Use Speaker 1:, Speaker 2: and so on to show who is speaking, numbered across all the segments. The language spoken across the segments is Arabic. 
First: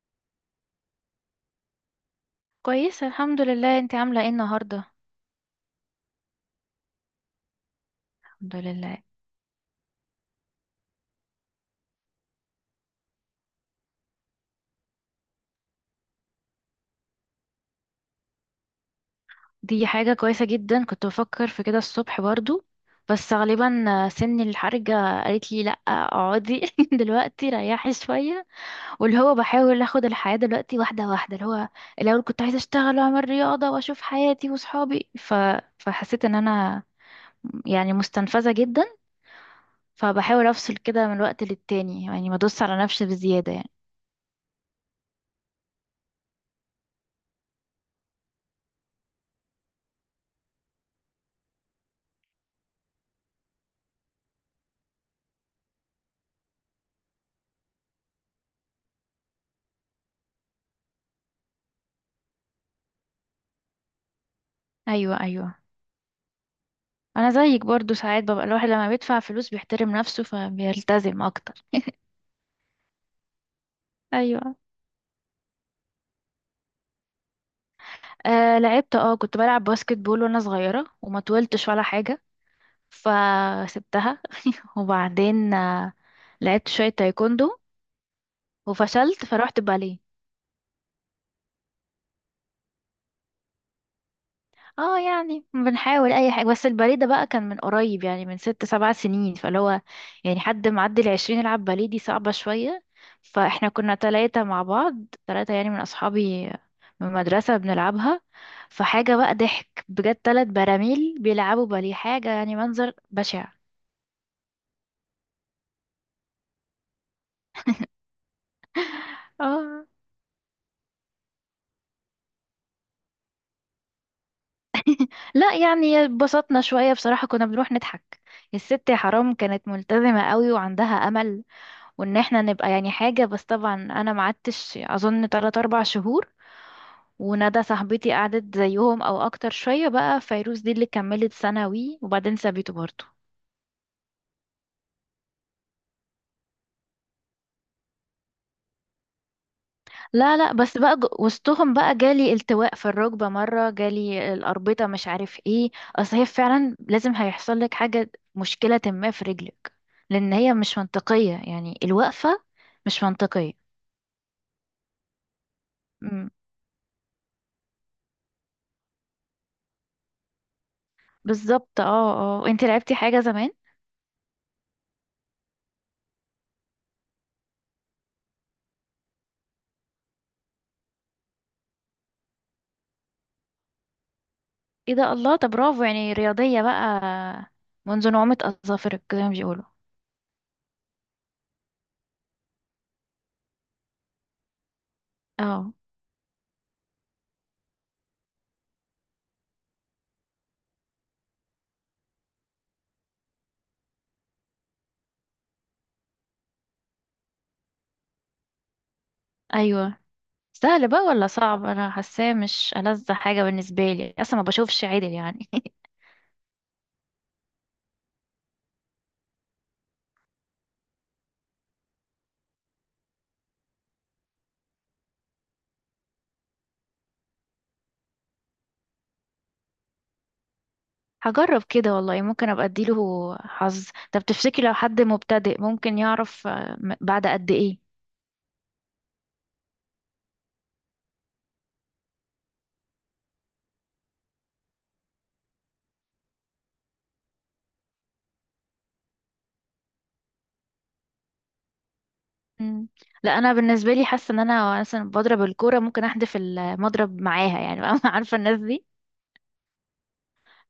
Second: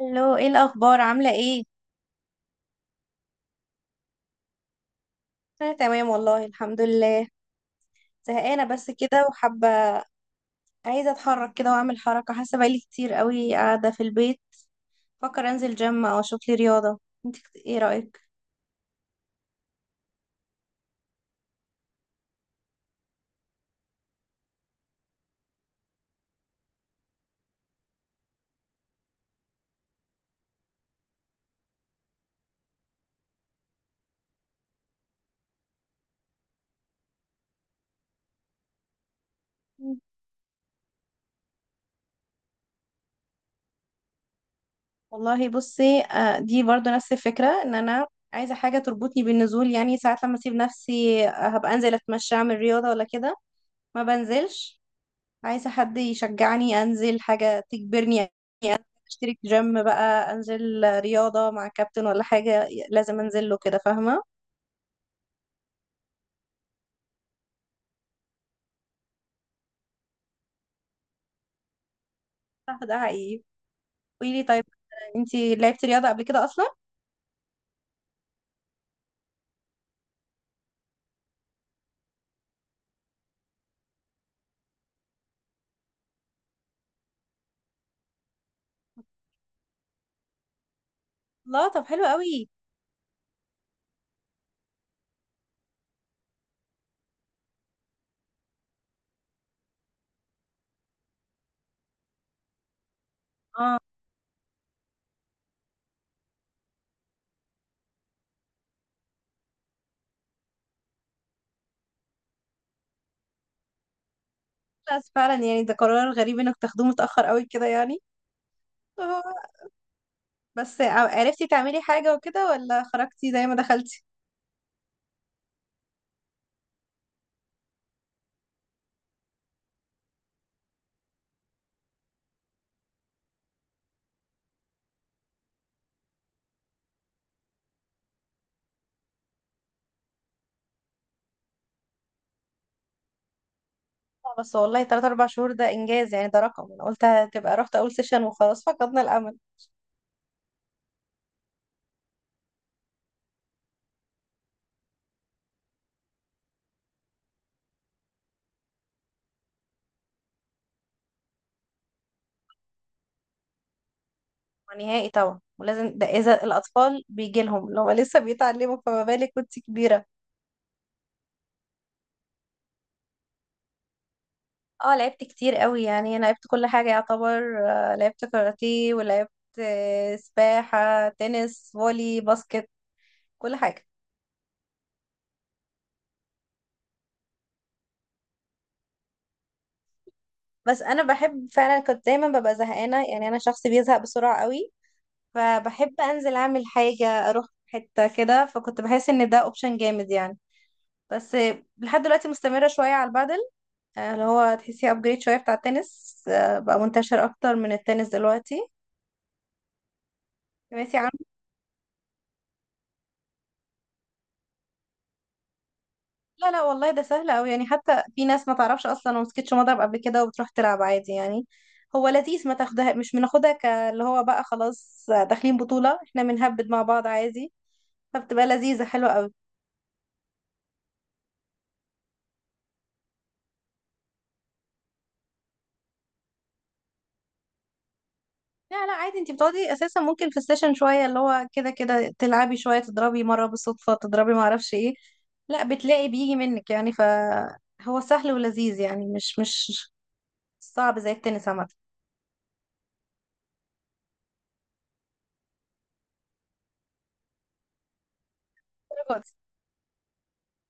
Speaker 1: الو، ايه الاخبار؟ عامله ايه؟
Speaker 2: كويسة الحمد لله. انت عاملة ايه النهاردة؟
Speaker 1: انا تمام والله الحمد لله.
Speaker 2: الحمد
Speaker 1: زهقانه بس
Speaker 2: لله.
Speaker 1: كده وحابه. عايزه اتحرك كده واعمل حركه، حاسه بقالي كتير قوي قاعده في البيت. فكر انزل جيم او اشوف لي رياضه. انت ايه رايك؟
Speaker 2: دي حاجة كويسة جدا، كنت بفكر في كده الصبح برضو، بس غالبا سن الحرجة قالت لي لأ اقعدي دلوقتي ريحي شوية، واللي هو بحاول اخد الحياة دلوقتي واحدة واحدة، اللي هو الأول كنت عايزة اشتغل واعمل رياضة واشوف حياتي وصحابي فحسيت ان انا يعني مستنفذة جدا.
Speaker 1: مم.
Speaker 2: فبحاول افصل كده من وقت للتاني، يعني ما ادوس على نفسي بزيادة يعني.
Speaker 1: والله بصي، دي برضو نفس الفكره، ان انا عايزه حاجه تربطني بالنزول. يعني ساعات لما اسيب نفسي، هبقى انزل اتمشى اعمل رياضه ولا كده ما بنزلش. عايزة حد يشجعني أنزل، حاجة تجبرني. يعني أشترك جيم بقى أنزل رياضة مع كابتن، ولا حاجة لازم أنزل له كده، فاهمة؟
Speaker 2: ايوه، انا زيك برضو، ساعات ببقى الواحد لما بيدفع فلوس بيحترم نفسه فبيلتزم اكتر.
Speaker 1: صح ده حقيقي. قولي لي
Speaker 2: ايوه.
Speaker 1: طيب، انتي لعبتي رياضة قبل كده أصلا؟
Speaker 2: آه لعبت، اه كنت بلعب باسكت بول وانا صغيرة وما طولتش ولا حاجة فسبتها، وبعدين آه لعبت شوية تايكوندو وفشلت فروحت باليه.
Speaker 1: لا طب حلو قوي.
Speaker 2: اه يعني بنحاول اي حاجة، بس الباليه ده بقى كان من قريب، يعني من ست سبع سنين، فاللي هو يعني حد معدي العشرين يلعب باليه دي صعبة شوية. فاحنا
Speaker 1: اه
Speaker 2: كنا تلاتة مع بعض، تلاتة يعني من اصحابي من المدرسة بنلعبها، فحاجة بقى ضحك بجد، تلات براميل بيلعبوا باليه، حاجة يعني منظر بشع.
Speaker 1: بس فعلا يعني ده قرار غريب انك تاخدوه متأخر قوي كده يعني. آه،
Speaker 2: اه.
Speaker 1: بس عرفتي تعملي حاجة وكده ولا خرجتي زي ما دخلتي؟
Speaker 2: لا يعني اتبسطنا شوية بصراحة، كنا بنروح نضحك، الست يا حرام كانت ملتزمة قوي وعندها امل وان احنا نبقى يعني حاجة، بس طبعا انا ما قعدتش اظن 3 4 شهور، وندى صاحبتي قعدت زيهم او اكتر شوية، بقى فيروز دي اللي كملت ثانوي وبعدين سابته برضه.
Speaker 1: آه، بس والله 3 4 شهور ده إنجاز يعني. ده رقم، أنا قلت هتبقى رحت أول سيشن وخلاص فقدنا الأمل
Speaker 2: لا بس بقى وسطهم بقى جالي التواء في الركبة، مرة جالي الأربطة مش عارف ايه. اصل هي فعلا لازم هيحصل لك حاجة، مشكلة ما في رجلك، لان هي مش منطقية، يعني الوقفة مش منطقية.
Speaker 1: نهائي. طبعا ولازم ده
Speaker 2: مم.
Speaker 1: اذا الاطفال بيجي لهم لو لسه بيتعلموا، فما بالك وانت كبيره.
Speaker 2: بالظبط اه. اه انت لعبتي حاجة زمان؟
Speaker 1: اه، لعبت كتير قوي يعني، انا لعبت كل حاجه يعتبر. لعبت كاراتيه، ولعبت سباحه، تنس، فولي، باسكت. كل حاجه.
Speaker 2: ايه ده، الله، طب برافو يعني، رياضية بقى منذ نعومة أظافرك زي ما بيقولوا.
Speaker 1: بس انا بحب فعلا، كنت دايما ببقى زهقانه يعني. انا شخص بيزهق بسرعه قوي،
Speaker 2: اه.
Speaker 1: فبحب انزل اعمل حاجه اروح حته كده. فكنت بحس ان ده اوبشن جامد يعني. بس لحد دلوقتي مستمره شويه على البادل، اللي هو تحسيه ابجريد شويه بتاع التنس. بقى منتشر اكتر من التنس دلوقتي.
Speaker 2: ايوه. سهل
Speaker 1: سمعتي
Speaker 2: بقى
Speaker 1: عنه؟
Speaker 2: ولا صعب؟ انا حاساه مش ألذ حاجة بالنسبة لي، اصلا ما بشوفش عدل يعني
Speaker 1: لا لا والله ده سهل قوي يعني. حتى في ناس ما تعرفش اصلا ومسكتش مضرب قبل كده، وبتروح تلعب عادي يعني. هو لذيذ، ما تاخدها، مش بناخدها، اللي هو بقى خلاص داخلين بطوله احنا، بنهبد مع بعض عادي. فبتبقى لذيذه حلوه قوي.
Speaker 2: هجرب كده والله، ممكن ابقى اديله حظ. طب تفتكري لو حد مبتدئ ممكن يعرف بعد قد ايه؟
Speaker 1: لا لا، عادي، انتي بتقعدي اساسا ممكن في السيشن شويه، اللي هو كده كده تلعبي شويه، تضربي مره بالصدفه، تضربي ما اعرفش ايه. لا بتلاقي بيجي منك يعني، ف... هو سهل ولذيذ يعني، مش صعب زي التنس عامة.
Speaker 2: مم. لا انا بالنسبة لي حاسة ان انا مثلا بضرب الكورة ممكن احدف المضرب معاها يعني عارفة الناس دي؟
Speaker 1: الدرجة دي؟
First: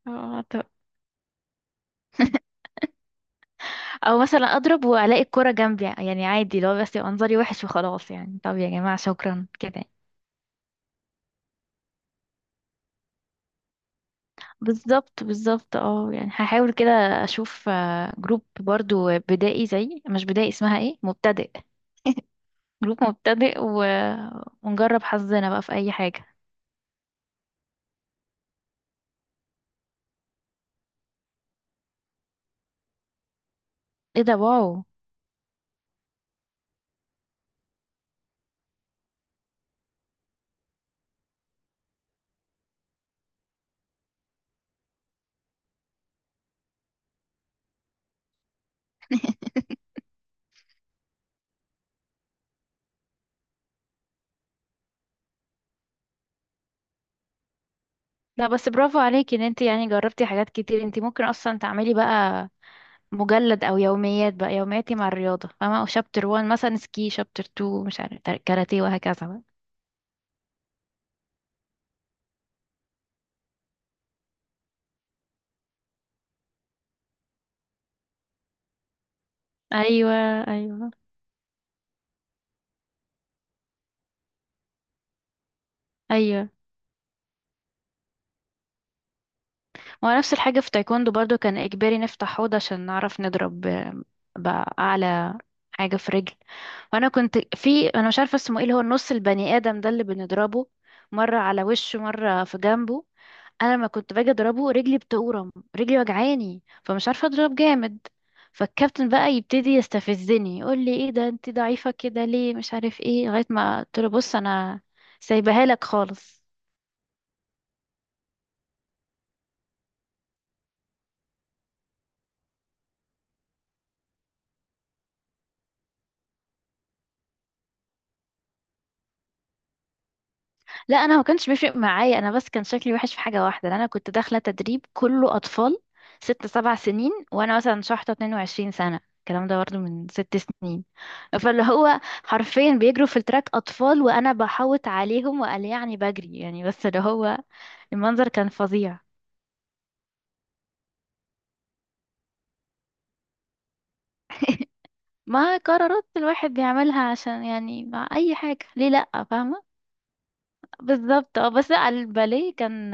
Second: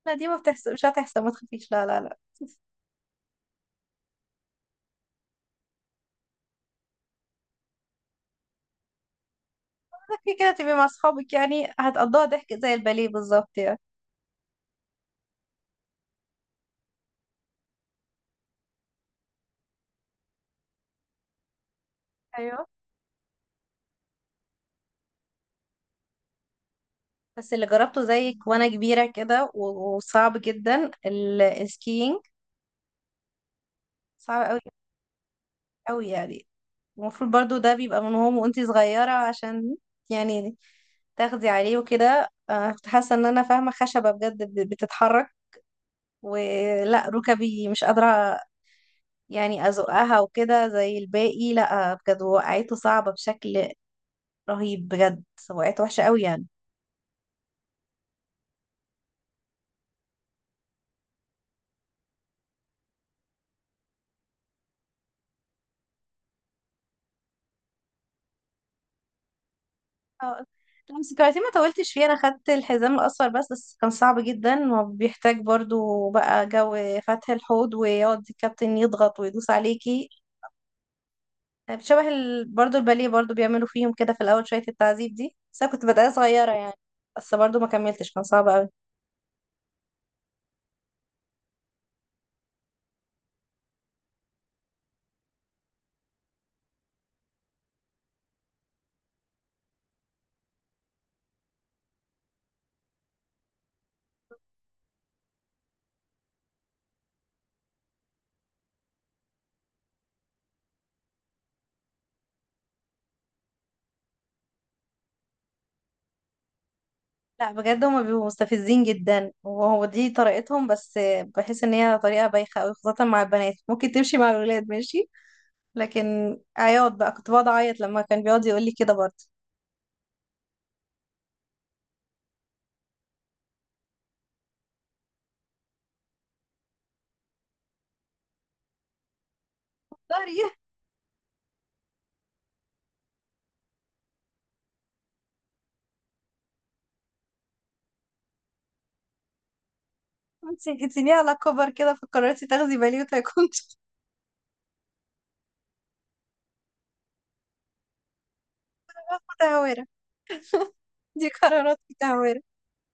Speaker 1: لا دي ما
Speaker 2: اه طب.
Speaker 1: بتحسب، مش هتحسب، ما تخافيش، لا لا لا.
Speaker 2: او مثلا اضرب والاقي الكرة جنبي، يعني عادي لو بس يبقى منظري وحش وخلاص يعني، طب يا جماعة شكرا كده.
Speaker 1: كده كده تبقي مع اصحابك يعني، هتقضوها ضحك زي الباليه بالظبط يعني.
Speaker 2: بالظبط اه، يعني هحاول كده، اشوف جروب برضو بدائي، زي مش بدائي، اسمها ايه، مبتدئ.
Speaker 1: ايوه،
Speaker 2: جروب مبتدئ ونجرب حظنا بقى في اي حاجة.
Speaker 1: بس اللي جربته زيك وانا كبيرة كده وصعب جدا السكينج.
Speaker 2: ايه ده،
Speaker 1: صعب قوي،
Speaker 2: واو.
Speaker 1: قوي يعني. المفروض برضو ده بيبقى من هو وانتي صغيرة عشان يعني تاخدي عليه وكده. كنت حاسة ان انا فاهمة خشبة بجد بتتحرك، ولا ركبي مش قادرة يعني أزقها وكده زي الباقي. لأ بجد، وقعته صعبة بشكل رهيب بجد. وقعت وحشة قوي يعني.
Speaker 2: لا بس برافو عليكي ان انت يعني جربتي حاجات كتير، انت ممكن اصلا تعملي بقى مجلد او يوميات، بقى يومياتي مع الرياضة فاهمة، او شابتر 1 مثلا سكي، شابتر 2 مش عارف كاراتيه، وهكذا بقى.
Speaker 1: اه، لمس الكاراتيه ما طولتش فيه. أنا خدت الحزام الأصفر بس كان صعب جدا، وبيحتاج برضو بقى جو فتح الحوض، ويقعد الكابتن يضغط ويدوس عليكي.
Speaker 2: ايوه ايوه
Speaker 1: طيب شبه برضو الباليه. برضو بيعملوا فيهم كده في الأول شوية التعذيب دي، بس أنا كنت بداية
Speaker 2: ايوه
Speaker 1: صغيرة يعني. بس برضو ما كملتش، كان صعب قوي.
Speaker 2: هو نفس الحاجه في تايكوندو برضو، كان اجباري نفتح حوض عشان نعرف نضرب باعلى حاجه في رجل، وانا كنت في، انا مش عارفه اسمه ايه، اللي هو النص البني ادم ده اللي بنضربه مره على وشه مره في جنبه. انا لما كنت باجي اضربه رجلي بتورم، رجلي وجعاني فمش عارفه اضرب جامد. فالكابتن بقى يبتدي يستفزني، يقول لي ايه ده انت ضعيفه كده ليه مش عارف ايه، لغايه ما قلت له بص انا سايبها لك خالص.
Speaker 1: لا بجد، هما بيبقوا مستفزين جدا، وهو دي طريقتهم بس. بحس ان هي طريقة بايخة قوي، خاصة مع البنات. ممكن تمشي مع الولاد ماشي، لكن عياط بقى، كنت بقعد اعيط لما كان بيقعد يقول لي كده برضه.
Speaker 2: لا انا ما كانش بيفرق معايا انا، بس كان شكلي وحش في حاجه واحده، إن انا كنت داخله تدريب كله اطفال ست سبع سنين، وانا مثلا شحطه 22 سنه، الكلام ده برضه من ست
Speaker 1: سوري.
Speaker 2: سنين، فاللي هو حرفيا بيجروا في التراك اطفال وانا بحوط عليهم وقال يعني بجري يعني، بس اللي هو المنظر كان فظيع.
Speaker 1: انت جيتيني على كبر كده، فقررتي تاخدي باليوتا كنت
Speaker 2: ما قرارات الواحد بيعملها عشان يعني مع اي حاجه، ليه لا فاهمه؟
Speaker 1: متهورة. دي
Speaker 2: بالظبط اه. بس
Speaker 1: قرارات
Speaker 2: لا
Speaker 1: متهورة.
Speaker 2: الباليه كان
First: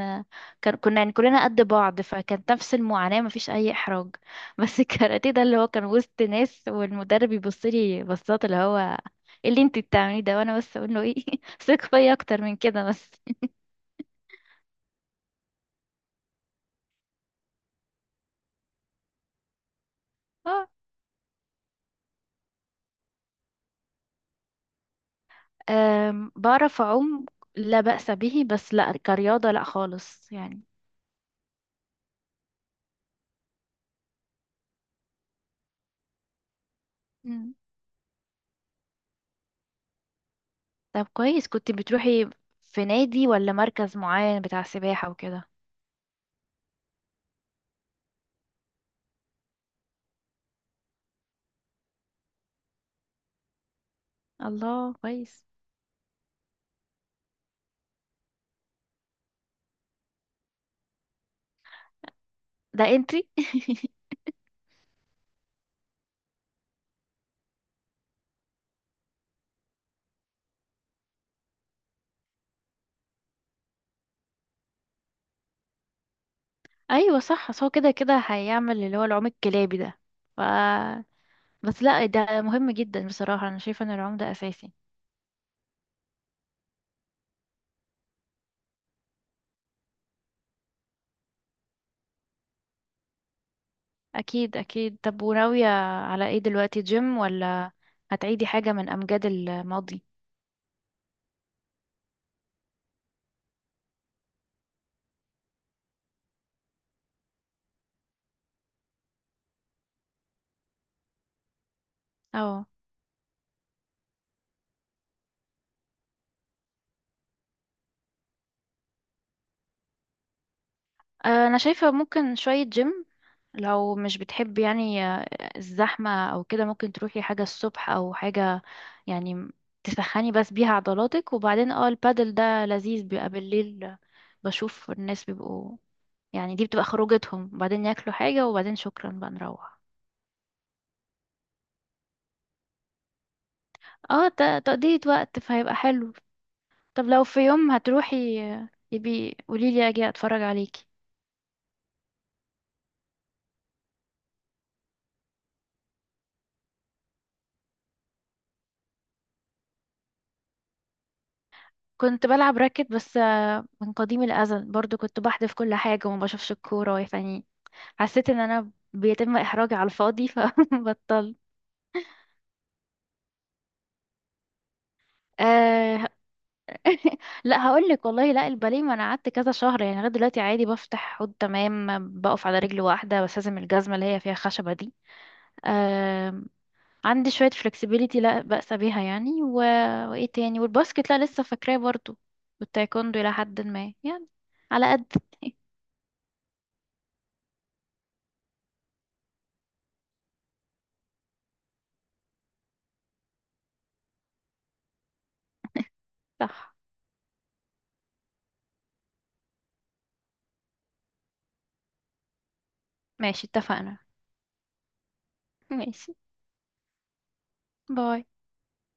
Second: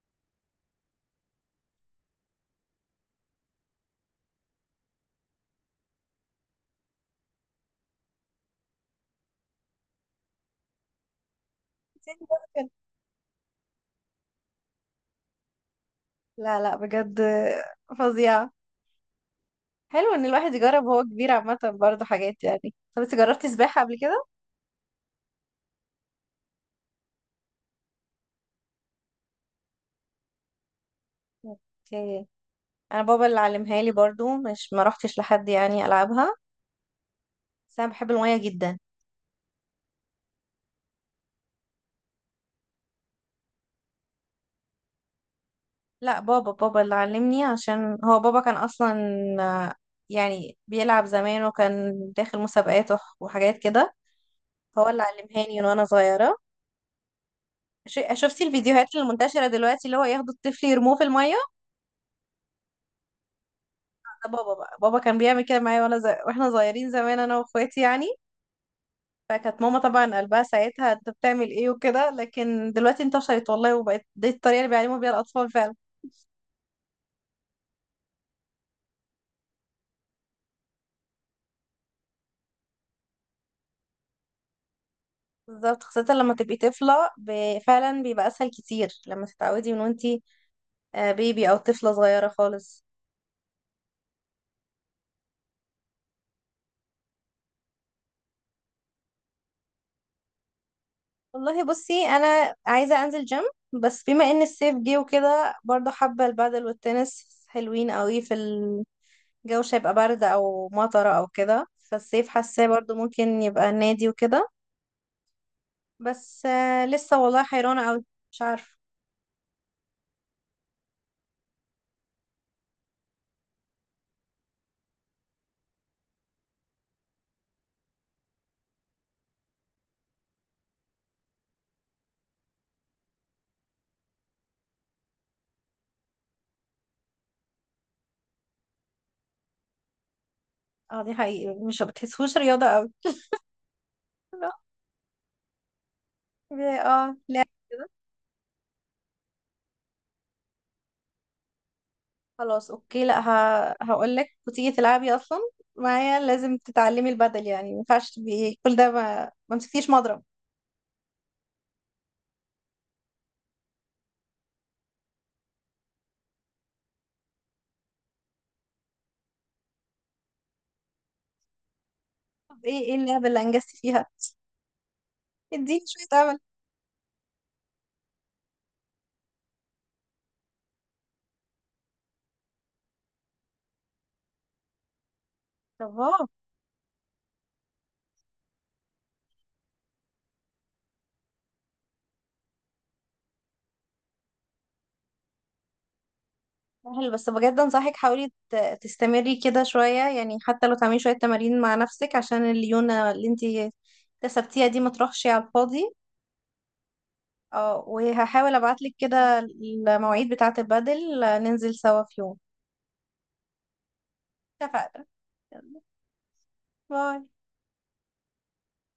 Speaker 2: كان كنا يعني كلنا قد بعض، فكانت نفس المعاناة مفيش أي إحراج بس الكاراتيه ده اللي هو كان وسط ناس، والمدرب يبص لي بصات، اللي هو إيه اللي انتي بتعمليه ده، وانا بس اقول له ايه ثق فيا اكتر من كده بس.
Speaker 1: لا لا بجد، فظيعة. حلو ان الواحد
Speaker 2: اه.
Speaker 1: يجرب وهو كبير عامة برضه حاجات يعني. طب انت جربتي سباحة قبل كده؟
Speaker 2: بعرف اعوم لا بأس به، بس لا كرياضة لا خالص يعني.
Speaker 1: اوكي. انا بابا اللي علمها لي برضو، مش ما روحتش لحد يعني العبها.
Speaker 2: مم.
Speaker 1: بس انا بحب المية جدا.
Speaker 2: طب كويس. كنت بتروحي في نادي ولا مركز معين بتاع سباحة وكده؟
Speaker 1: لا، بابا بابا اللي علمني، عشان هو بابا كان اصلا آه، يعني بيلعب زمان، وكان داخل مسابقات وحاجات كده. هو
Speaker 2: الله،
Speaker 1: اللي
Speaker 2: كويس.
Speaker 1: علمهاني من وانا صغيرة. شفتي الفيديوهات المنتشرة دلوقتي اللي هو ياخدوا الطفل يرموه في المية؟
Speaker 2: ده انتي.
Speaker 1: ده بابا بقى. بابا كان بيعمل كده معايا وانا واحنا صغيرين زمان انا واخواتي يعني. فكانت ماما طبعا قلبها ساعتها، انت بتعمل ايه وكده. لكن دلوقتي انتشرت والله، وبقت دي الطريقة اللي بيعلموا بيها الاطفال فعلا.
Speaker 2: ايوه صح، بس هو كده كده هيعمل اللي هو العوم الكلابي ده، ف، بس لا ده مهم جدا بصراحة، انا شايفة ان العوم ده اساسي.
Speaker 1: بالظبط، خاصة لما تبقي طفلة فعلا بيبقى أسهل كتير لما تتعودي من وانتي بيبي أو طفلة صغيرة خالص.
Speaker 2: اكيد. طب وناوية على ايه دلوقتي؟ جيم، ولا هتعيدي حاجة من امجاد الماضي؟
Speaker 1: والله بصي، أنا عايزة أنزل جيم، بس بما إن الصيف جه وكده برضه حابة البادل والتنس، حلوين قوي في الجو. مش هيبقى برد أو مطرة أو كده، فالصيف حاساه
Speaker 2: اه
Speaker 1: برضه ممكن يبقى نادي وكده. بس لسه والله حيرانة أوي، مش عارفة.
Speaker 2: انا شايفة ممكن شوية جيم، لو مش بتحبي يعني الزحمة او كده، ممكن تروحي حاجة الصبح او حاجة يعني، تسخني بس بيها عضلاتك، وبعدين اه البادل ده لذيذ بيبقى بالليل، بشوف الناس بيبقوا يعني دي بتبقى خروجتهم، وبعدين ياكلوا حاجة وبعدين شكرا بقى نروح.
Speaker 1: اه دي حقيقي، مش بتحسوش رياضة أوي.
Speaker 2: اه تقضية وقت، فهيبقى حلو.
Speaker 1: لا
Speaker 2: طب
Speaker 1: اه
Speaker 2: لو في
Speaker 1: لا.
Speaker 2: يوم هتروحي يبي قوليلي اجي اتفرج عليكي.
Speaker 1: خلاص اوكي، لا، هقول لك وتيجي تلعبي اصلا معايا. لازم تتعلمي البدل يعني، ما ينفعش تبقي كل ده ما مسكتيش مضرب.
Speaker 2: كنت بلعب راكت بس من قديم الأزل برضو كنت بحذف كل حاجة وما بشوفش الكورة يعني، حسيت ان انا بيتم احراجي على الفاضي فبطلت.
Speaker 1: طب ايه اللعبه اللي انجزتي فيها؟ اديني شويه
Speaker 2: آه.
Speaker 1: امل.
Speaker 2: لا هقول لك والله، لا الباليه، ما انا قعدت كذا شهر يعني، لغايه دلوقتي عادي بفتح حوض تمام، بقف على رجل واحده بس لازم الجزمه اللي هي فيها خشبه دي
Speaker 1: طب اه،
Speaker 2: آه، عندي شوية flexibility لا بأس بيها يعني، وايه تاني، والباسكت لا لسه فاكراه برضو، والتايكوندو إلى حد ما يعني، على قد.
Speaker 1: سهل بس بجد انصحك حاولي تستمري كده شويه يعني، حتى لو تعملي شويه تمارين مع نفسك عشان الليونه اللي انت كسبتيها دي ما تروحش على الفاضي.
Speaker 2: صح.
Speaker 1: اه، وهحاول ابعتلك كده المواعيد بتاعه البدل، ننزل سوا في يوم.
Speaker 2: ماشي، اتفقنا.
Speaker 1: اتفقنا. يلا،
Speaker 2: ماشي.
Speaker 1: باي.
Speaker 2: باي.